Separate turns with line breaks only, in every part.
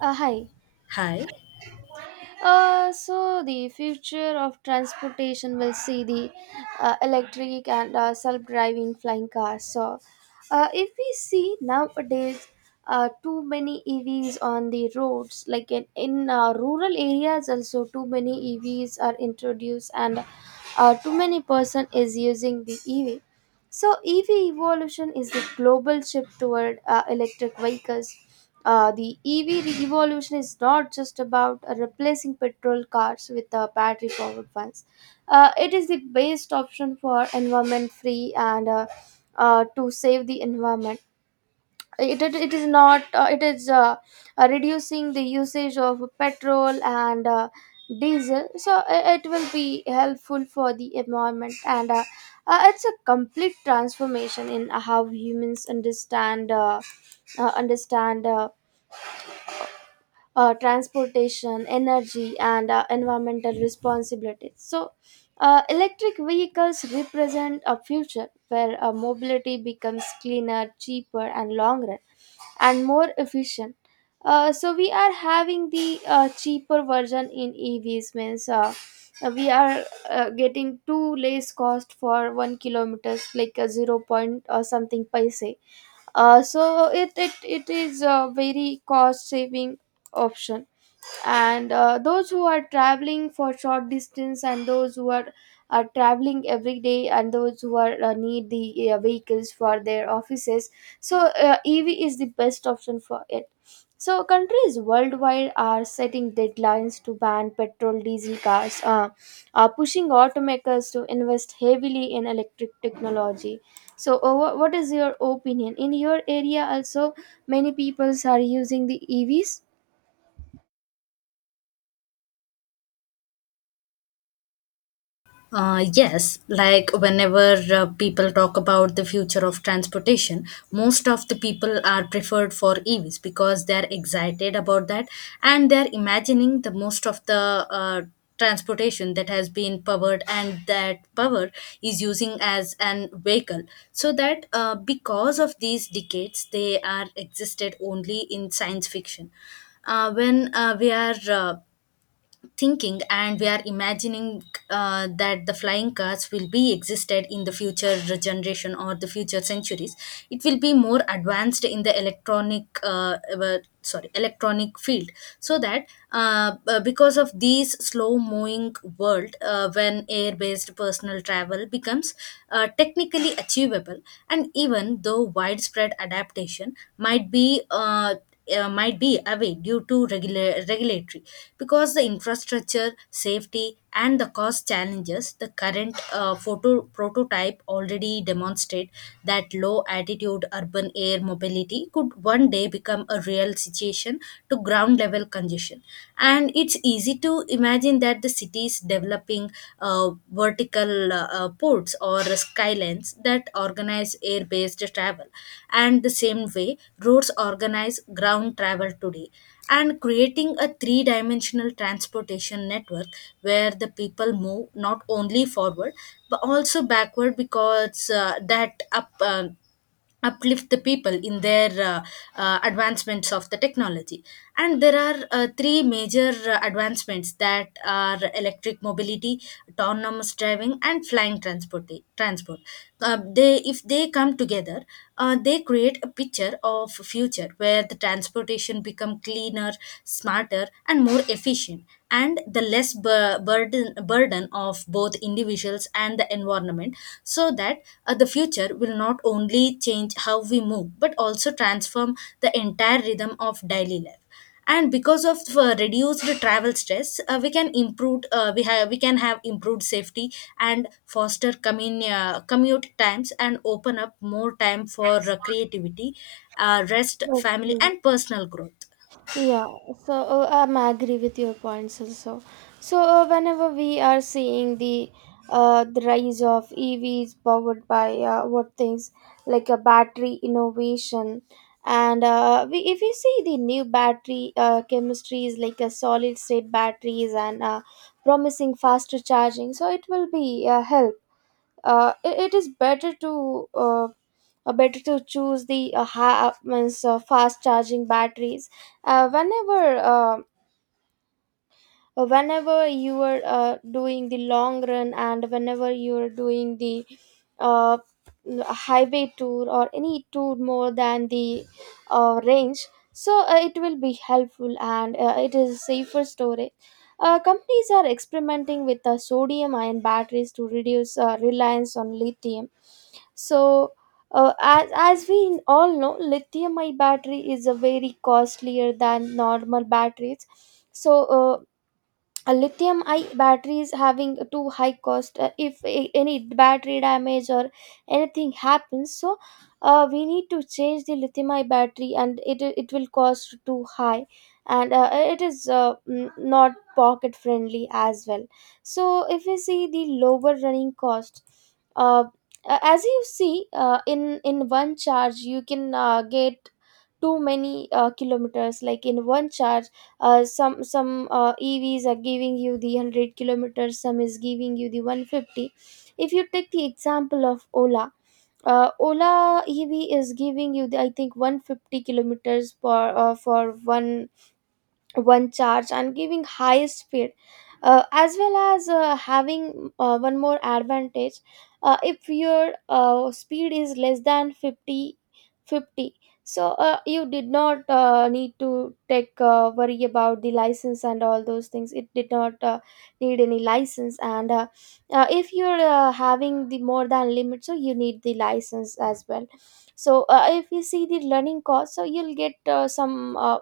Hi.
Hi.
So the future of transportation will see the electric and self-driving flying cars. So, if we see nowadays, too many EVs on the roads, like in rural areas, also too many EVs are introduced, and too many person is using the EV. So, EV evolution is the global shift toward electric vehicles. The EV revolution is not just about replacing petrol cars with battery powered ones. It is the best option for environment free and to save the environment. It is not, it is reducing the usage of petrol and diesel. So it will be helpful for the environment and it's a complete transformation in how humans understand. Understand transportation, energy, and environmental responsibilities. So, electric vehicles represent a future where mobility becomes cleaner, cheaper, and longer, and more efficient. So we are having the cheaper version in EVs means we are getting two less cost for 1 kilometer like a zero point or something paise, so it is a very cost saving option, and those who are traveling for short distance and those who are traveling every day and those who are need the vehicles for their offices, so ev is the best option for it. So countries worldwide are setting deadlines to ban petrol diesel cars, pushing automakers to invest heavily in electric technology. So what is your opinion in your area? Also many peoples are using the evs.
Yes, like whenever people talk about the future of transportation, most of the people are preferred for EVs because they're excited about that, and they're imagining the most of the transportation that has been powered and that power is using as an vehicle. So that because of these decades, they are existed only in science fiction when we are thinking and we are imagining that the flying cars will be existed in the future generation or the future centuries. It will be more advanced in the electronic sorry, electronic field. So that because of these slow moving world, when air based personal travel becomes technically achievable, and even though widespread adaptation might be away due to regulatory, because the infrastructure safety and the cost challenges, the current photo prototype already demonstrate that low altitude urban air mobility could one day become a real situation to ground level congestion. And it's easy to imagine that the cities developing uh, vertical ports or skylines that organize air based travel. And the same way, roads organize ground travel today. And creating a three dimensional transportation network where the people move not only forward but also backward, because that up. Uplift the people in their advancements of the technology. And there are three major advancements, that are electric mobility, autonomous driving, and flying transport transport. They, if they come together, they create a picture of future where the transportation become cleaner, smarter, and more efficient, and the less burden of both individuals and the environment. So that the future will not only change how we move but also transform the entire rhythm of daily life. And because of reduced travel stress, we can improve, we can have improved safety, and foster commute times, and open up more time for creativity, rest, family,
Okay.
and personal growth.
Yeah, so I'm agree with your points also. So whenever we are seeing the rise of EVs powered by what things like a battery innovation, and if you see the new battery chemistries like a solid state batteries and promising faster charging, so it will be help. It is better to better to choose the ha- means fast charging batteries. Whenever whenever you are doing the long run and whenever you are doing the uh, highway tour or any tour more than the range, so it will be helpful and it is safer storage. Companies are experimenting with sodium ion batteries to reduce reliance on lithium. So as we all know lithium ion battery is a very costlier than normal batteries. So uh, a lithium I batteries having too high cost. If any battery damage or anything happens, so we need to change the lithium I battery and it will cost too high, and it is not pocket friendly as well. So if we see the lower running cost, uh, as you see in one charge you can get too many kilometers like in one charge, some evs are giving you the 100 kilometers, some is giving you the 150. If you take the example of ola, ola ev is giving you the, I think, 150 kilometers per for one one charge and giving high speed, as well as having one more advantage. If your speed is less than fifty, so you did not need to take worry about the license and all those things. It did not need any license, and if you're having the more than limit, so you need the license as well. So if you see the learning cost, so you'll get some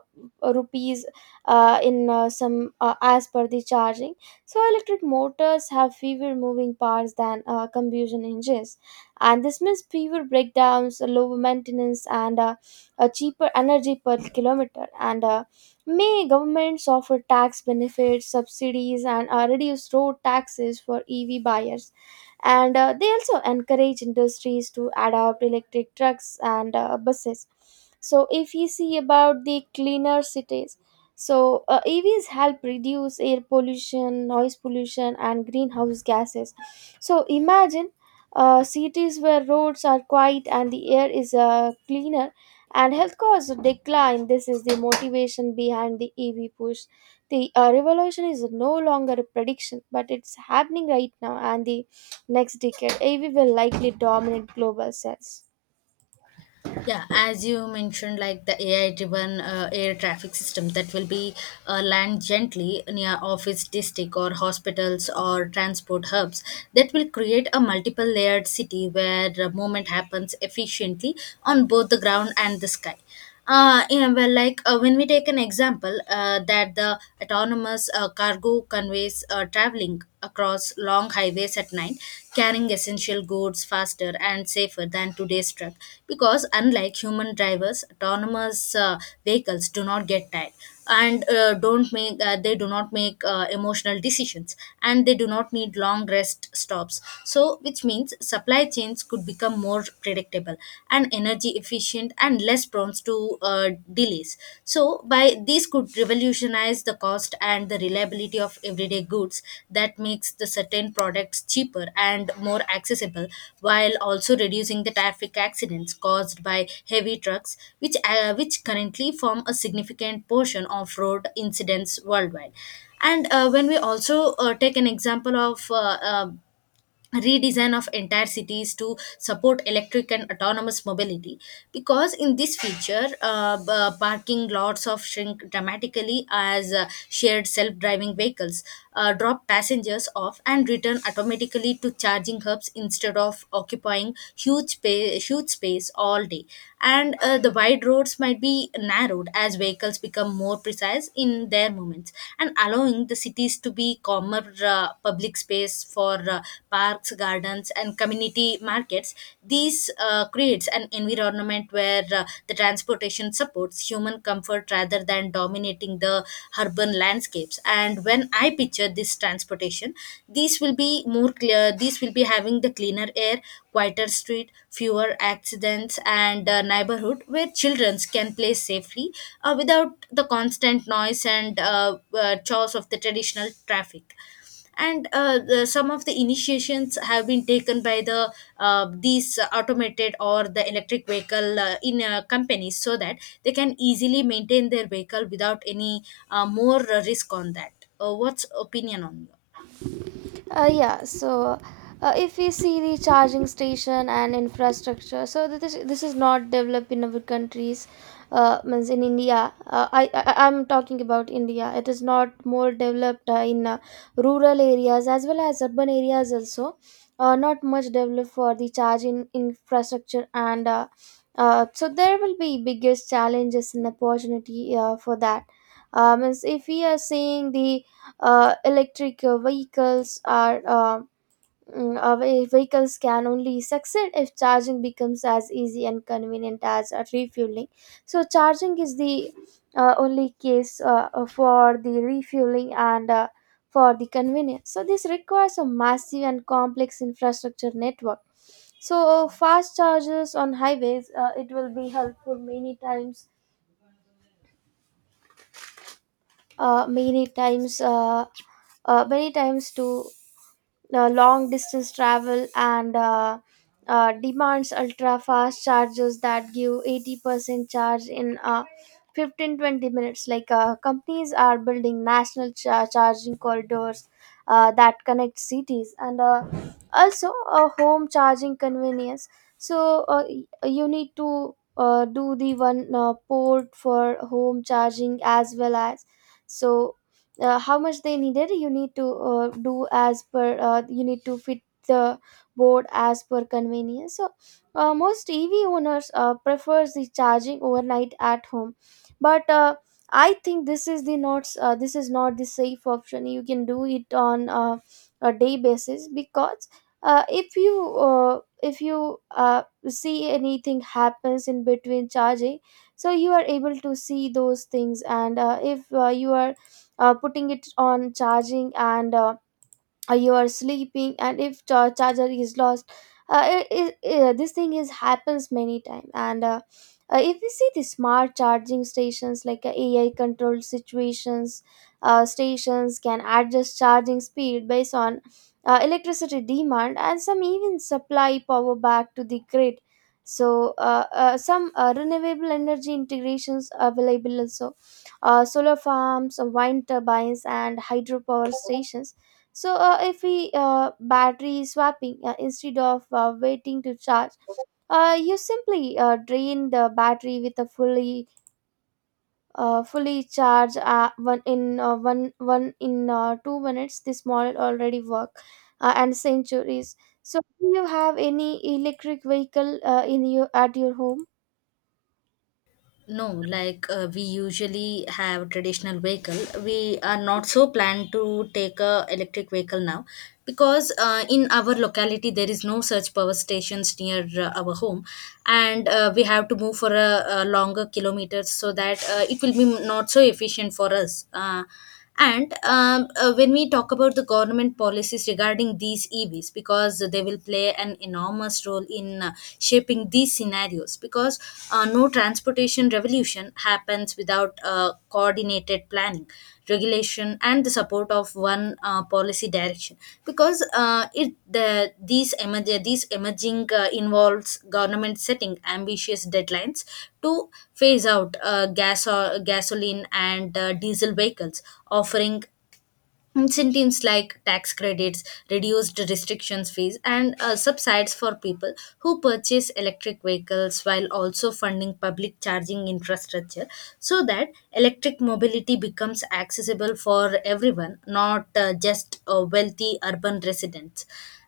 rupees in some as per the charging. So electric motors have fewer moving parts than combustion engines, and this means fewer breakdowns, lower maintenance, and a cheaper energy per kilometer. And may governments offer tax benefits, subsidies, and reduce road taxes for EV buyers. And they also encourage industries to adopt electric trucks and buses. So, if we see about the cleaner cities, so, EVs help reduce air pollution, noise pollution, and greenhouse gases. So, imagine cities where roads are quiet and the air is cleaner and health costs decline. This is the motivation behind the EV push. The revolution is no longer a prediction, but it's happening right now, and the next decade, EV will likely dominate global sales.
Yeah, as you mentioned, like the AI-driven air traffic system that will be land gently near office district or hospitals or transport hubs, that will create a multiple-layered city where the movement happens efficiently on both the ground and the sky. Yeah, well, like when we take an example that the autonomous cargo conveys traveling across long highways at night, carrying essential goods faster and safer than today's truck, because unlike human drivers, autonomous vehicles do not get tired, and don't make they do not make emotional decisions, and they do not need long rest stops, so which means supply chains could become more predictable and energy efficient and less prone to delays. So by this could revolutionize the cost and the reliability of everyday goods, that makes the certain products cheaper and more accessible, while also reducing the traffic accidents caused by heavy trucks, which currently form a significant portion of road incidents worldwide. And when we also take an example of uh, redesign of entire cities to support electric and autonomous mobility, because in this feature parking lots of shrink dramatically, as shared self-driving vehicles drop passengers off and return automatically to charging hubs instead of occupying huge space all day. And the wide roads might be narrowed as vehicles become more precise in their movements, and allowing the cities to be calmer, public space for parks, gardens, and community markets. These creates an environment where the transportation supports human comfort rather than dominating the urban landscapes. And when I picture this transportation, these will be more clear, these will be having the cleaner air, quieter street, fewer accidents, and a neighborhood where children can play safely, without the constant noise and chores of the traditional traffic. And some of the initiations have been taken by the these automated or the electric vehicle in companies, so that they can easily maintain their vehicle without any more risk on that. What's opinion on?
Yeah, so if we see the charging station and infrastructure, so this is not developed in our countries, means in India. I I'm talking about India. It is not more developed in rural areas as well as urban areas also. Not much developed for the charging infrastructure, and so there will be biggest challenges and opportunity for that. Means if we are seeing the electric vehicles are vehicles can only succeed if charging becomes as easy and convenient as refueling. So charging is the only case for the refueling and for the convenience. So this requires a massive and complex infrastructure network. So fast chargers on highways, it will be helpful many times, uh, many times uh, many times to long distance travel, and demands ultra fast chargers that give 80% charge in 15, 20 minutes. Like companies are building national charging corridors that connect cities, and also a home charging convenience. So you need to do the one port for home charging as well. As so how much they needed you need to do as per you need to fit the board as per convenience. So most ev owners prefers the charging overnight at home, but I think this is the not, this is not the safe option. You can do it on a day basis, because uh, if you if you uh, see anything happens in between charging, so you are able to see those things. And if you are putting it on charging and you are sleeping and if charger is lost, this thing is happens many times, and if we see the smart charging stations like ai controlled situations, stations can adjust charging speed based on electricity demand, and some even supply power back to the grid. So some renewable energy integrations available also, solar farms, wind turbines, and hydropower stations. So if we battery swapping, instead of waiting to charge, you simply drain the battery with a fully fully charged one in 2 minutes. This model already work and centuries. So do you have any electric vehicle in your at your home?
No, like we usually have traditional vehicle. We are not so planned to take a electric vehicle now, because in our locality there is no such power stations near our home, and we have to move for a longer kilometers, so that it will be not so efficient for us. And When we talk about the government policies regarding these EVs, because they will play an enormous role in shaping these scenarios, because no transportation revolution happens without coordinated planning, regulation, action and the support of one policy direction because it these these emerging involves government setting ambitious deadlines to phase out gas or gasoline and diesel vehicles, offering incentives like tax credits, reduced restrictions fees, and subsides for people who purchase electric vehicles, while also funding public charging infrastructure, so that electric mobility becomes accessible for everyone, not just wealthy urban residents.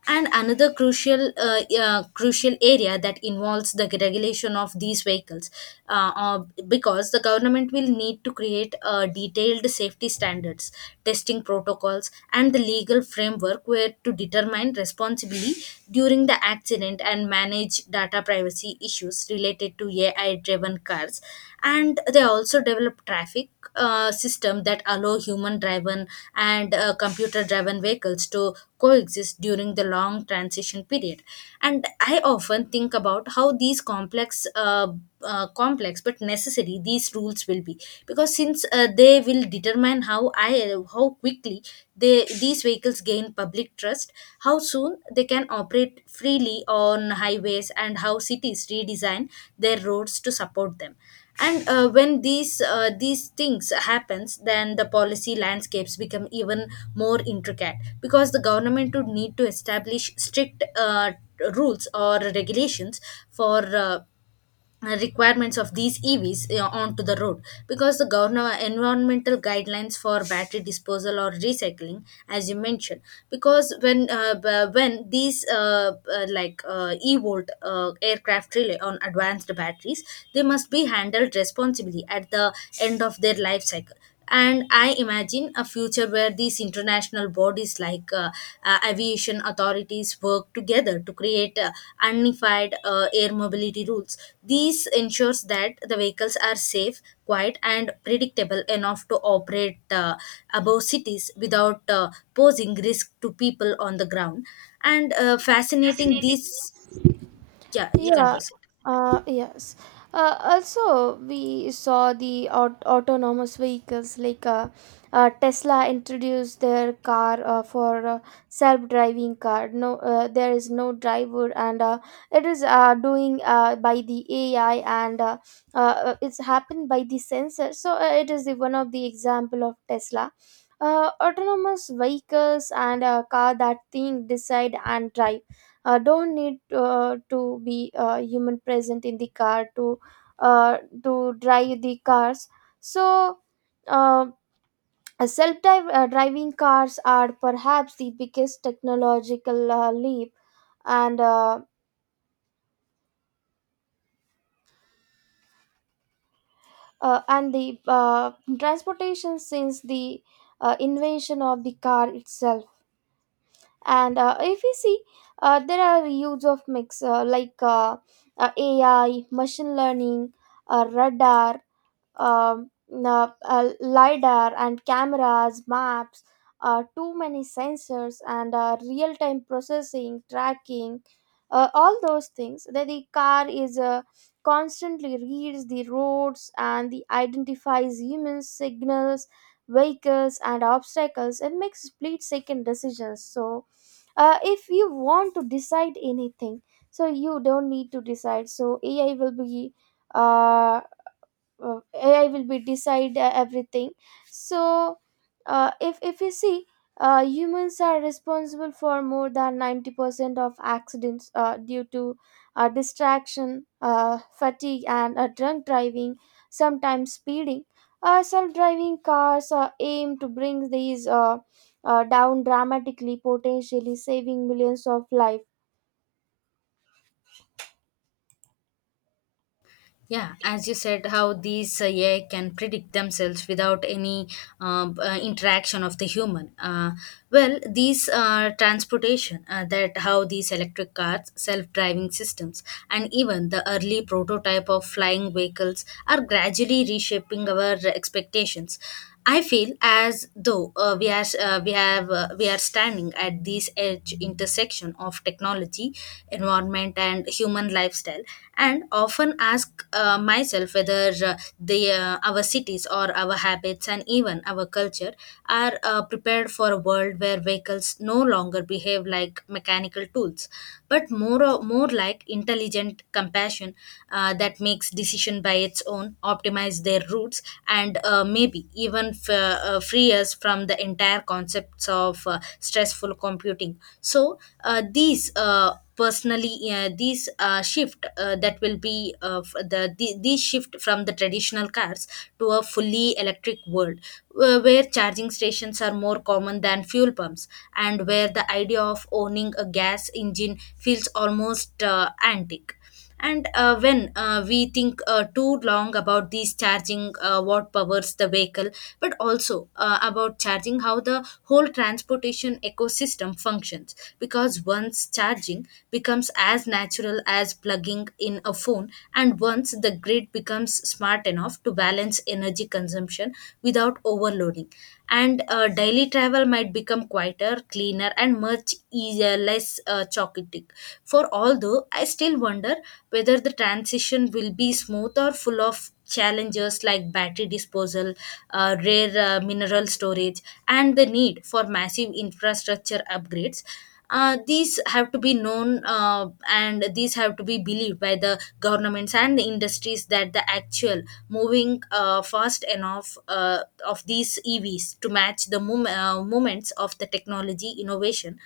And another crucial crucial area that involves the regulation of these vehicles, because the government will need to create detailed safety standards, testing protocols, and the legal framework where to determine responsibility during the accident, and manage data privacy issues related to AI-driven cars. And they also develop traffic system that allow human driven and computer driven vehicles to coexist during the long transition period. And I often think about how these complex complex but necessary these rules will be, because since they will determine how quickly they these vehicles gain public trust, how soon they can operate freely on highways, and how cities redesign their roads to support them. And when these things happens, then the policy landscapes become even more intricate, because the government would need to establish strict rules or regulations for requirements of these EVs onto the road, because the governor environmental guidelines for battery disposal or recycling, as you mentioned, because when these like e-volt aircraft rely on advanced batteries, they must be handled responsibly at the end of their life cycle. And I imagine a future where these international bodies like aviation authorities work together to create unified air mobility rules, these ensures that the vehicles are safe, quiet, and predictable enough to operate above cities without posing risk to people on the ground. And fascinating these. Yeah, you can
Yeah,
proceed.
yes. Also, we saw the autonomous vehicles like Tesla introduced their car for self-driving car. No, there is no driver, and it is doing by the AI, and it's happened by the sensor. So it is the, one of the example of Tesla. Autonomous vehicles and a car that think, decide, and drive don't need to be human present in the car to drive the cars. So uh, self driving cars are perhaps the biggest technological leap and uh, and the transportation since the invention of the car itself. And if we see there are use of mix like ai, machine learning, radar, lidar and cameras, maps, too many sensors, and real-time processing, tracking, all those things. That the car is constantly reads the roads and the identifies human signals, vehicles, and obstacles, and makes split-second decisions. So, if you want to decide anything, so you don't need to decide. So AI will be uh uh, decide everything. So if you see humans are responsible for more than 90% of accidents due to distraction, fatigue, and drunk driving, sometimes speeding. Self-driving cars aim to bring these down dramatically, potentially saving millions of lives.
Yeah, as you said, how these AI can predict themselves without any interaction of the human. Well, these transportation that how these electric cars, self-driving systems, and even the early prototype of flying vehicles are gradually reshaping our expectations. I feel as though we are standing at this edge intersection of technology, environment, and human lifestyle, and often ask myself whether the our cities or our habits and even our culture are prepared for a world where vehicles no longer behave like mechanical tools, but more like intelligent compassion, that makes decision by its own, optimize their routes, and maybe even free us from the entire concepts of stressful computing. So these personally, these shift that will be f- the these shift from the traditional cars to a fully electric world, where charging stations are more common than fuel pumps, and where the idea of owning a gas engine feels almost antique. And when we think too long about these charging, what powers the vehicle, but also about charging how the whole transportation ecosystem functions. Because once charging becomes as natural as plugging in a phone, and once the grid becomes smart enough to balance energy consumption without overloading, and daily travel might become quieter, cleaner, and much easier, less chaotic. For although I still wonder whether the transition will be smooth or full of challenges like battery disposal, rare mineral storage, and the need for massive infrastructure upgrades. These have to be known and these have to be believed by the governments and the industries that the actual moving fast enough of these evs to match the moments of the technology innovation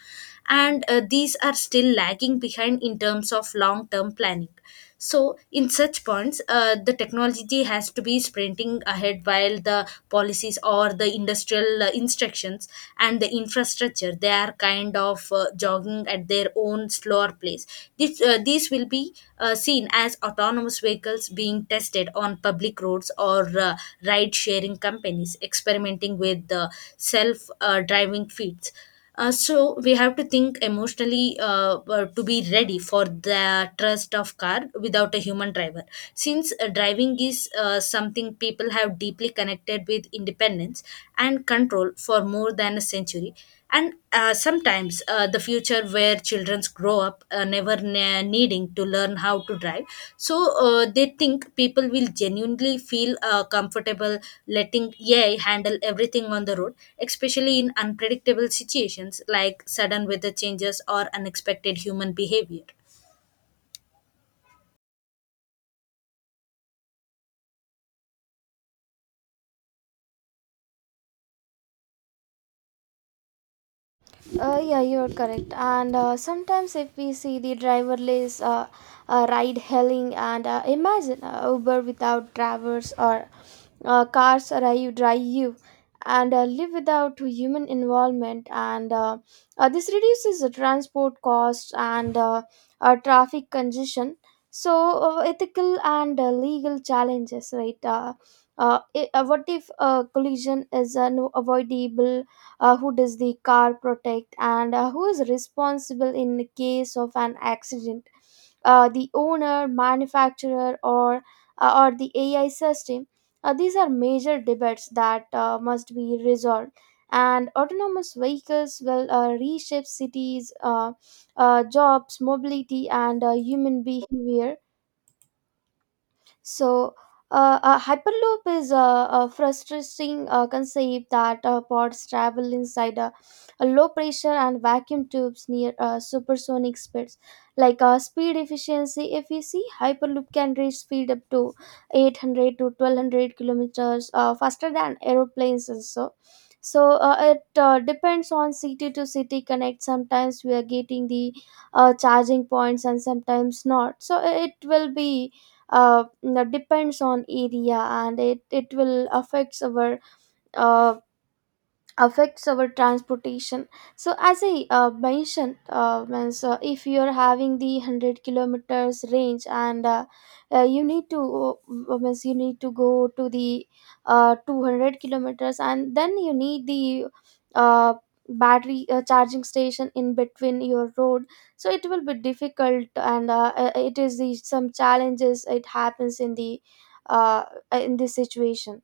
and these are still lagging behind in terms of long term planning. So in such points the technology has to be sprinting ahead while the policies or the industrial instructions and the infrastructure they are kind of jogging at their own slower pace. These will be seen as autonomous vehicles being tested on public roads or ride sharing companies experimenting with the self driving fleets. So we have to think emotionally to be ready for the trust of car without a human driver, since driving is something people have deeply connected with independence and control for more than a century, and sometimes the future where children grow up never needing to learn how to drive. So they think people will genuinely feel comfortable letting AI handle everything on the road, especially in unpredictable situations like sudden weather changes or unexpected human behavior.
Yeah, you're correct. And sometimes, if we see the driverless ride hailing, and imagine Uber without drivers or cars arrive drive you, and live without human involvement, and this reduces the transport costs and traffic congestion. So ethical and legal challenges, right? What if collision is no avoidable? Who does the car protect, and who is responsible in the case of an accident, the owner, manufacturer, or the ai system? These are major debates that must be resolved, and autonomous vehicles will reshape cities, jobs, mobility, and human behavior. so, a hyperloop is a frustrating concept that pods travel inside a low pressure and vacuum tubes near supersonic speeds. Like, speed efficiency, if we see, hyperloop can reach speed up to 800 to 1200 kilometers, faster than aeroplanes also. So it depends on city to city connect. Sometimes we are getting the charging points and sometimes not. So it will be depends on area, and it will affects our uh, transportation. So as I mentioned, if you're having the 100 kilometers range, and you need to means you need to go to the 200 kilometers, and then you need the uh, battery charging station in between your road. So it will be difficult, and it is the some challenges it happens in the uh, in this situation.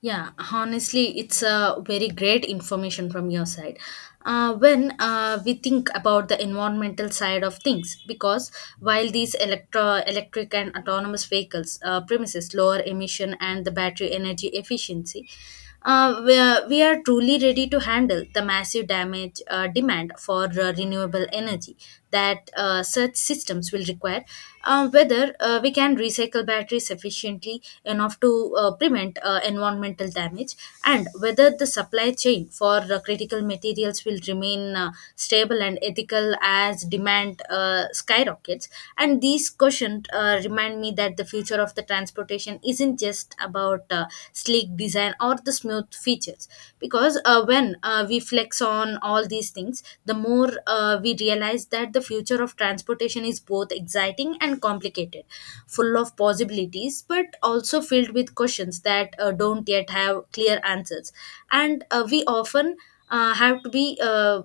Yeah, honestly, it's a very great information from your side. When we think about the environmental side of things, because while these electric and autonomous vehicles premises lower emission and the battery energy efficiency, we are truly ready to handle the massive damage demand for renewable energy that such systems will require, whether we can recycle batteries efficiently enough to prevent environmental damage, and whether the supply chain for critical materials will remain stable and ethical as demand skyrockets. And these questions remind me that the future of the transportation isn't just about sleek design or the smooth features, because when we flex on all these things the more we realize that the future of transportation is both exciting and complicated, full of possibilities but also filled with questions that don't yet have clear answers, and we often have to be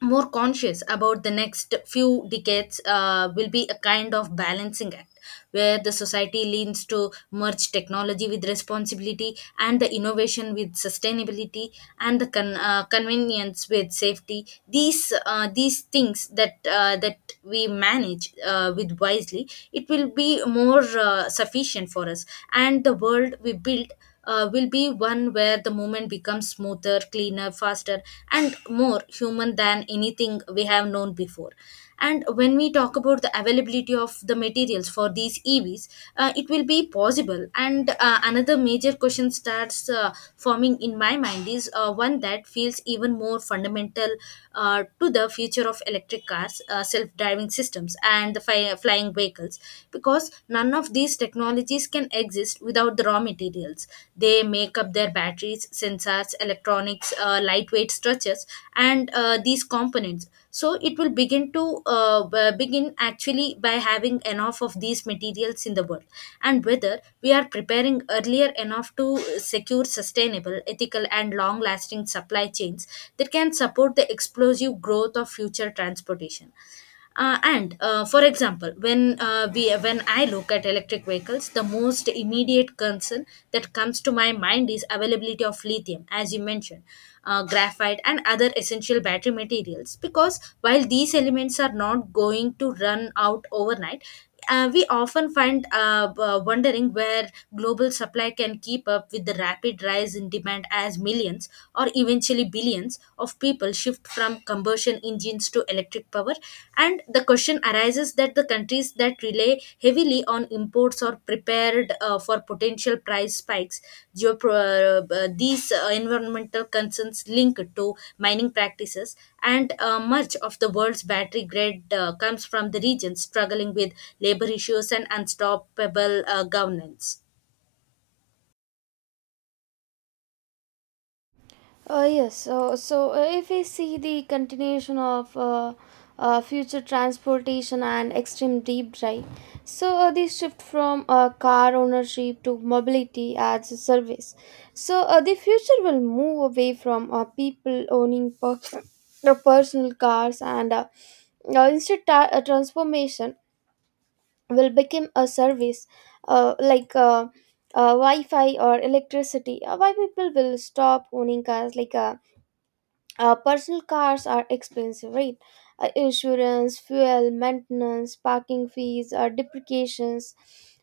more conscious about the next few decades. Will be a kind of balancing act where the society leans to merge technology with responsibility and the innovation with sustainability and the convenience with safety. These things that we manage with wisely, it will be more sufficient for us, and the world we build will be one where the movement becomes smoother, cleaner, faster, and more human than anything we have known before. And when we talk about the availability of the materials for these EVs, it will be possible. And another major question starts forming in my mind is one that feels even more fundamental to the future of electric cars, self driving systems, and the flying vehicles, because none of these technologies can exist without the raw materials. They make up their batteries, sensors, electronics, lightweight structures, and these components. So it will begin to begin actually by having enough of these materials in the world, and whether we are preparing earlier enough to secure sustainable, ethical, and long-lasting supply chains that can support the explosive growth of future transportation. And For example, when I look at electric vehicles, the most immediate concern that comes to my mind is availability of lithium, as you mentioned, graphite, and other essential battery materials. Because while these elements are not going to run out overnight, we often find wondering where global supply can keep up with the rapid rise in demand as millions or eventually billions of people shift from combustion engines to electric power. And the question arises that the countries that rely heavily on imports or prepared for potential price spikes, these environmental concerns linked to mining practices, and much of the world's battery grid comes from the regions struggling with labor issues and unstoppable governance.
Yes, so if we see the continuation of future transportation and extreme deep drive, so the shift from car ownership to mobility as a service, so the future will move away from people owning the personal cars, and instead transformation will become a service, like Wi-Fi or electricity. Why people will stop owning cars? Like, personal cars are expensive, right? Insurance, fuel, maintenance, parking fees, depreciations,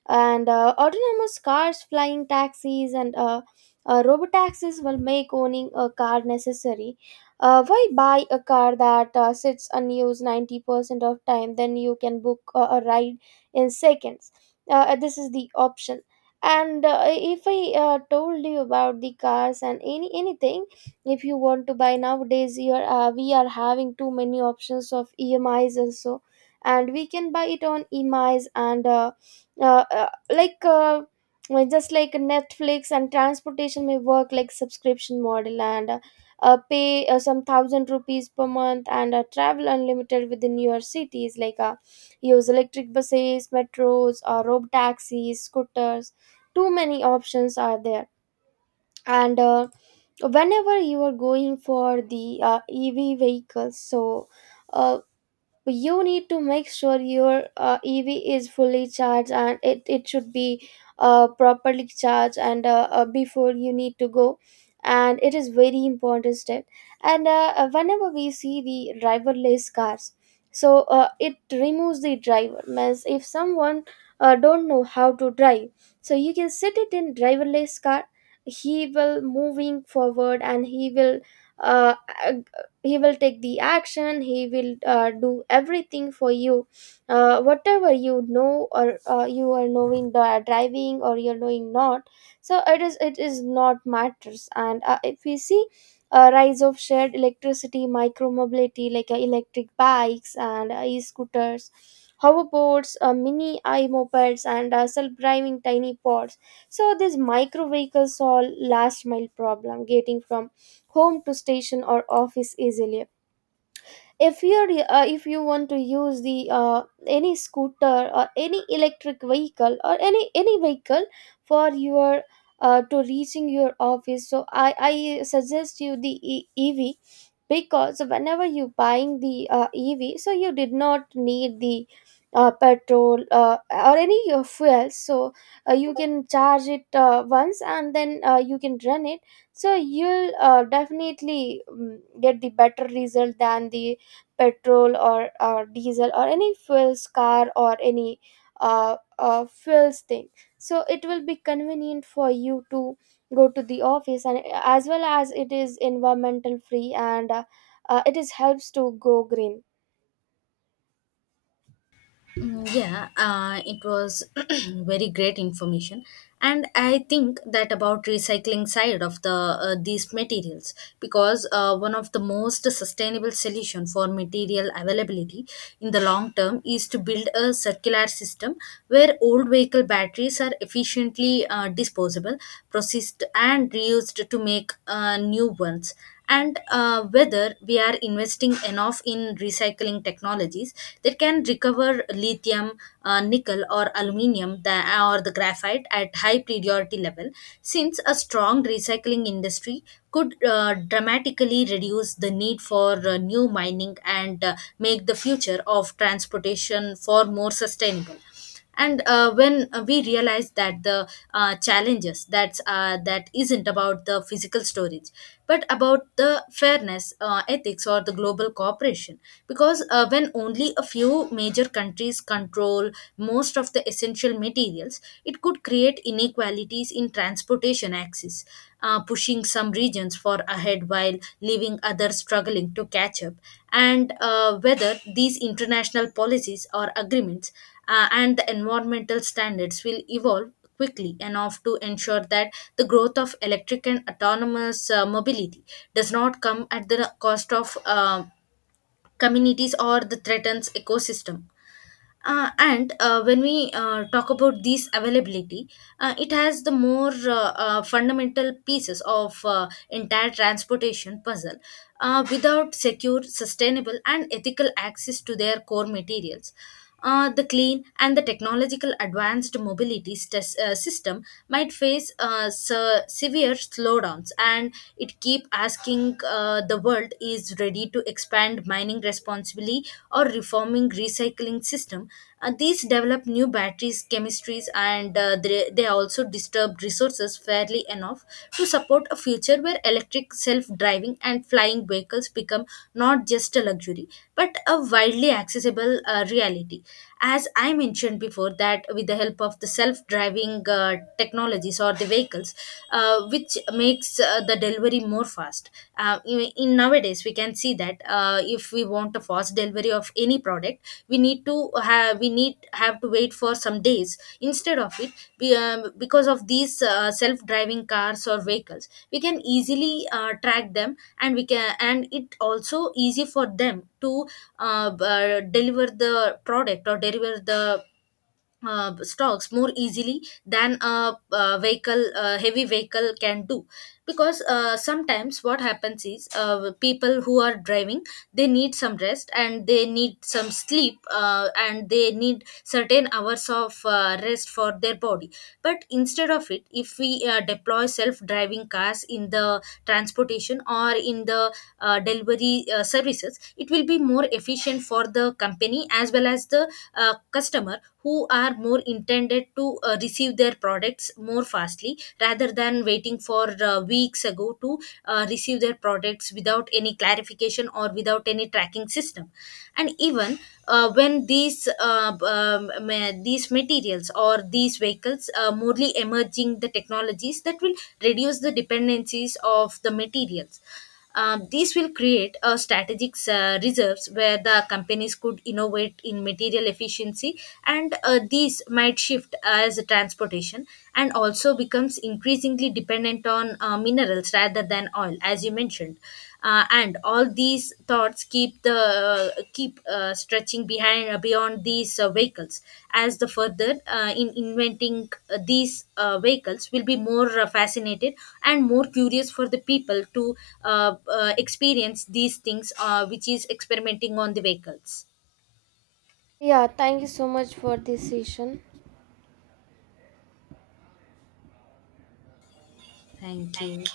and autonomous cars, flying taxis, and robot taxis will make owning a car necessary. Why buy a car that sits unused 90% of time? Then you can book a ride in seconds. This is the option. And if I told you about the cars and anything, if you want to buy nowadays, you are, we are having too many options of emis also, and we can buy it on emis, and uh, uh, like uh, well, just like netflix, and transportation may work like subscription model, and pay some thousand rupees per month, and travel unlimited within your cities, like use electric buses, metros, or robo taxis, scooters. Too many options are there. And whenever you are going for the ev vehicles, so uh, you need to make sure your ev is fully charged, and it should be properly charged, and before you need to go, and it is very important step. And whenever we see the driverless cars, so it removes the driver, means if someone don't know how to drive, so you can sit it in driverless car. He will moving forward, and uh, he will take the action, he will do everything for you, whatever you know, or you are knowing the driving or you're knowing not, so it is, it is not matters. And if we see a rise of shared electricity micromobility, like electric bikes and e-scooters, hoverboards, mini i-mopeds, and self-driving tiny pods. So these micro vehicles solve last mile problem, getting from home to station or office easily. If you're if you want to use the any scooter or any electric vehicle or any vehicle for your to reaching your office, so I suggest you the ev, because whenever you buying the ev, so you did not need the petrol or any fuel. So you can charge it once, and then you can run it. So you'll definitely get the better result than the petrol or diesel or any fuels car or any fuels thing. So it will be convenient for you to go to the office, and as well as it is environmental free, and it is helps to go green.
Mm, yeah, it was very great information, and I think that about recycling side of the these materials, because one of the most sustainable solution for material availability in the long term is to build a circular system where old vehicle batteries are efficiently disposable, processed, and reused to make new ones, and whether we are investing enough in recycling technologies that can recover lithium, nickel, or aluminium or the graphite at high priority level, since a strong recycling industry could dramatically reduce the need for new mining and make the future of transportation for more sustainable. And uh, when uh, we realize that the challenges that isn't about the physical storage but about the fairness, ethics or the global cooperation, because when only a few major countries control most of the essential materials, it could create inequalities in transportation access, pushing some regions for ahead while leaving others struggling to catch up, and whether these international policies or agreements and the environmental standards will evolve quickly enough to ensure that the growth of electric and autonomous mobility does not come at the cost of communities or the threatens ecosystem. And When we talk about these availability, it has the more fundamental pieces of entire transportation puzzle. Without secure, sustainable, and ethical access to their core materials, the clean and the technological advanced mobility system might face severe slowdowns, and it keep asking think the world is ready to expand mining responsibly or reforming recycling system. These develop new batteries, chemistries, and they also disturb resources fairly enough to support a future where electric, self-driving, and flying vehicles become not just a luxury but a widely accessible reality. As I mentioned before, that with the help of the self-driving driving technologies or the vehicles, which makes the delivery more fast. In nowadays, we can see that if we want a fast delivery of any product, we need have to wait for some days. Instead of it, we, because of these self-driving cars or vehicles, we can easily track them, and we can and it also easy for them to deliver the product or deliver the stocks more easily than a, vehicle heavy vehicle can do, because sometimes what happens is people who are driving, they need some rest and they need some sleep, and they need certain hours of rest for their body. But instead of it, if we deploy self driving cars in the transportation or in the delivery services, it will be more efficient for the company as well as the customer who are more intended to receive their products more fastly rather than waiting for weeks ago to receive their products without any clarification or without any tracking system. And even when these these materials or these vehicles are morely emerging, the technologies that will reduce the dependencies of the materials, these will create a strategic reserves where the companies could innovate in material efficiency, and these might shift as transportation and also becomes increasingly dependent on minerals rather than oil, as you mentioned. Uh, and All these thoughts keep stretching behind, beyond these vehicles, as the further in inventing these vehicles will be more fascinated and more curious for the people to experience these things which is experimenting on the vehicles.
Yeah, thank you so much for this session.
Thank you.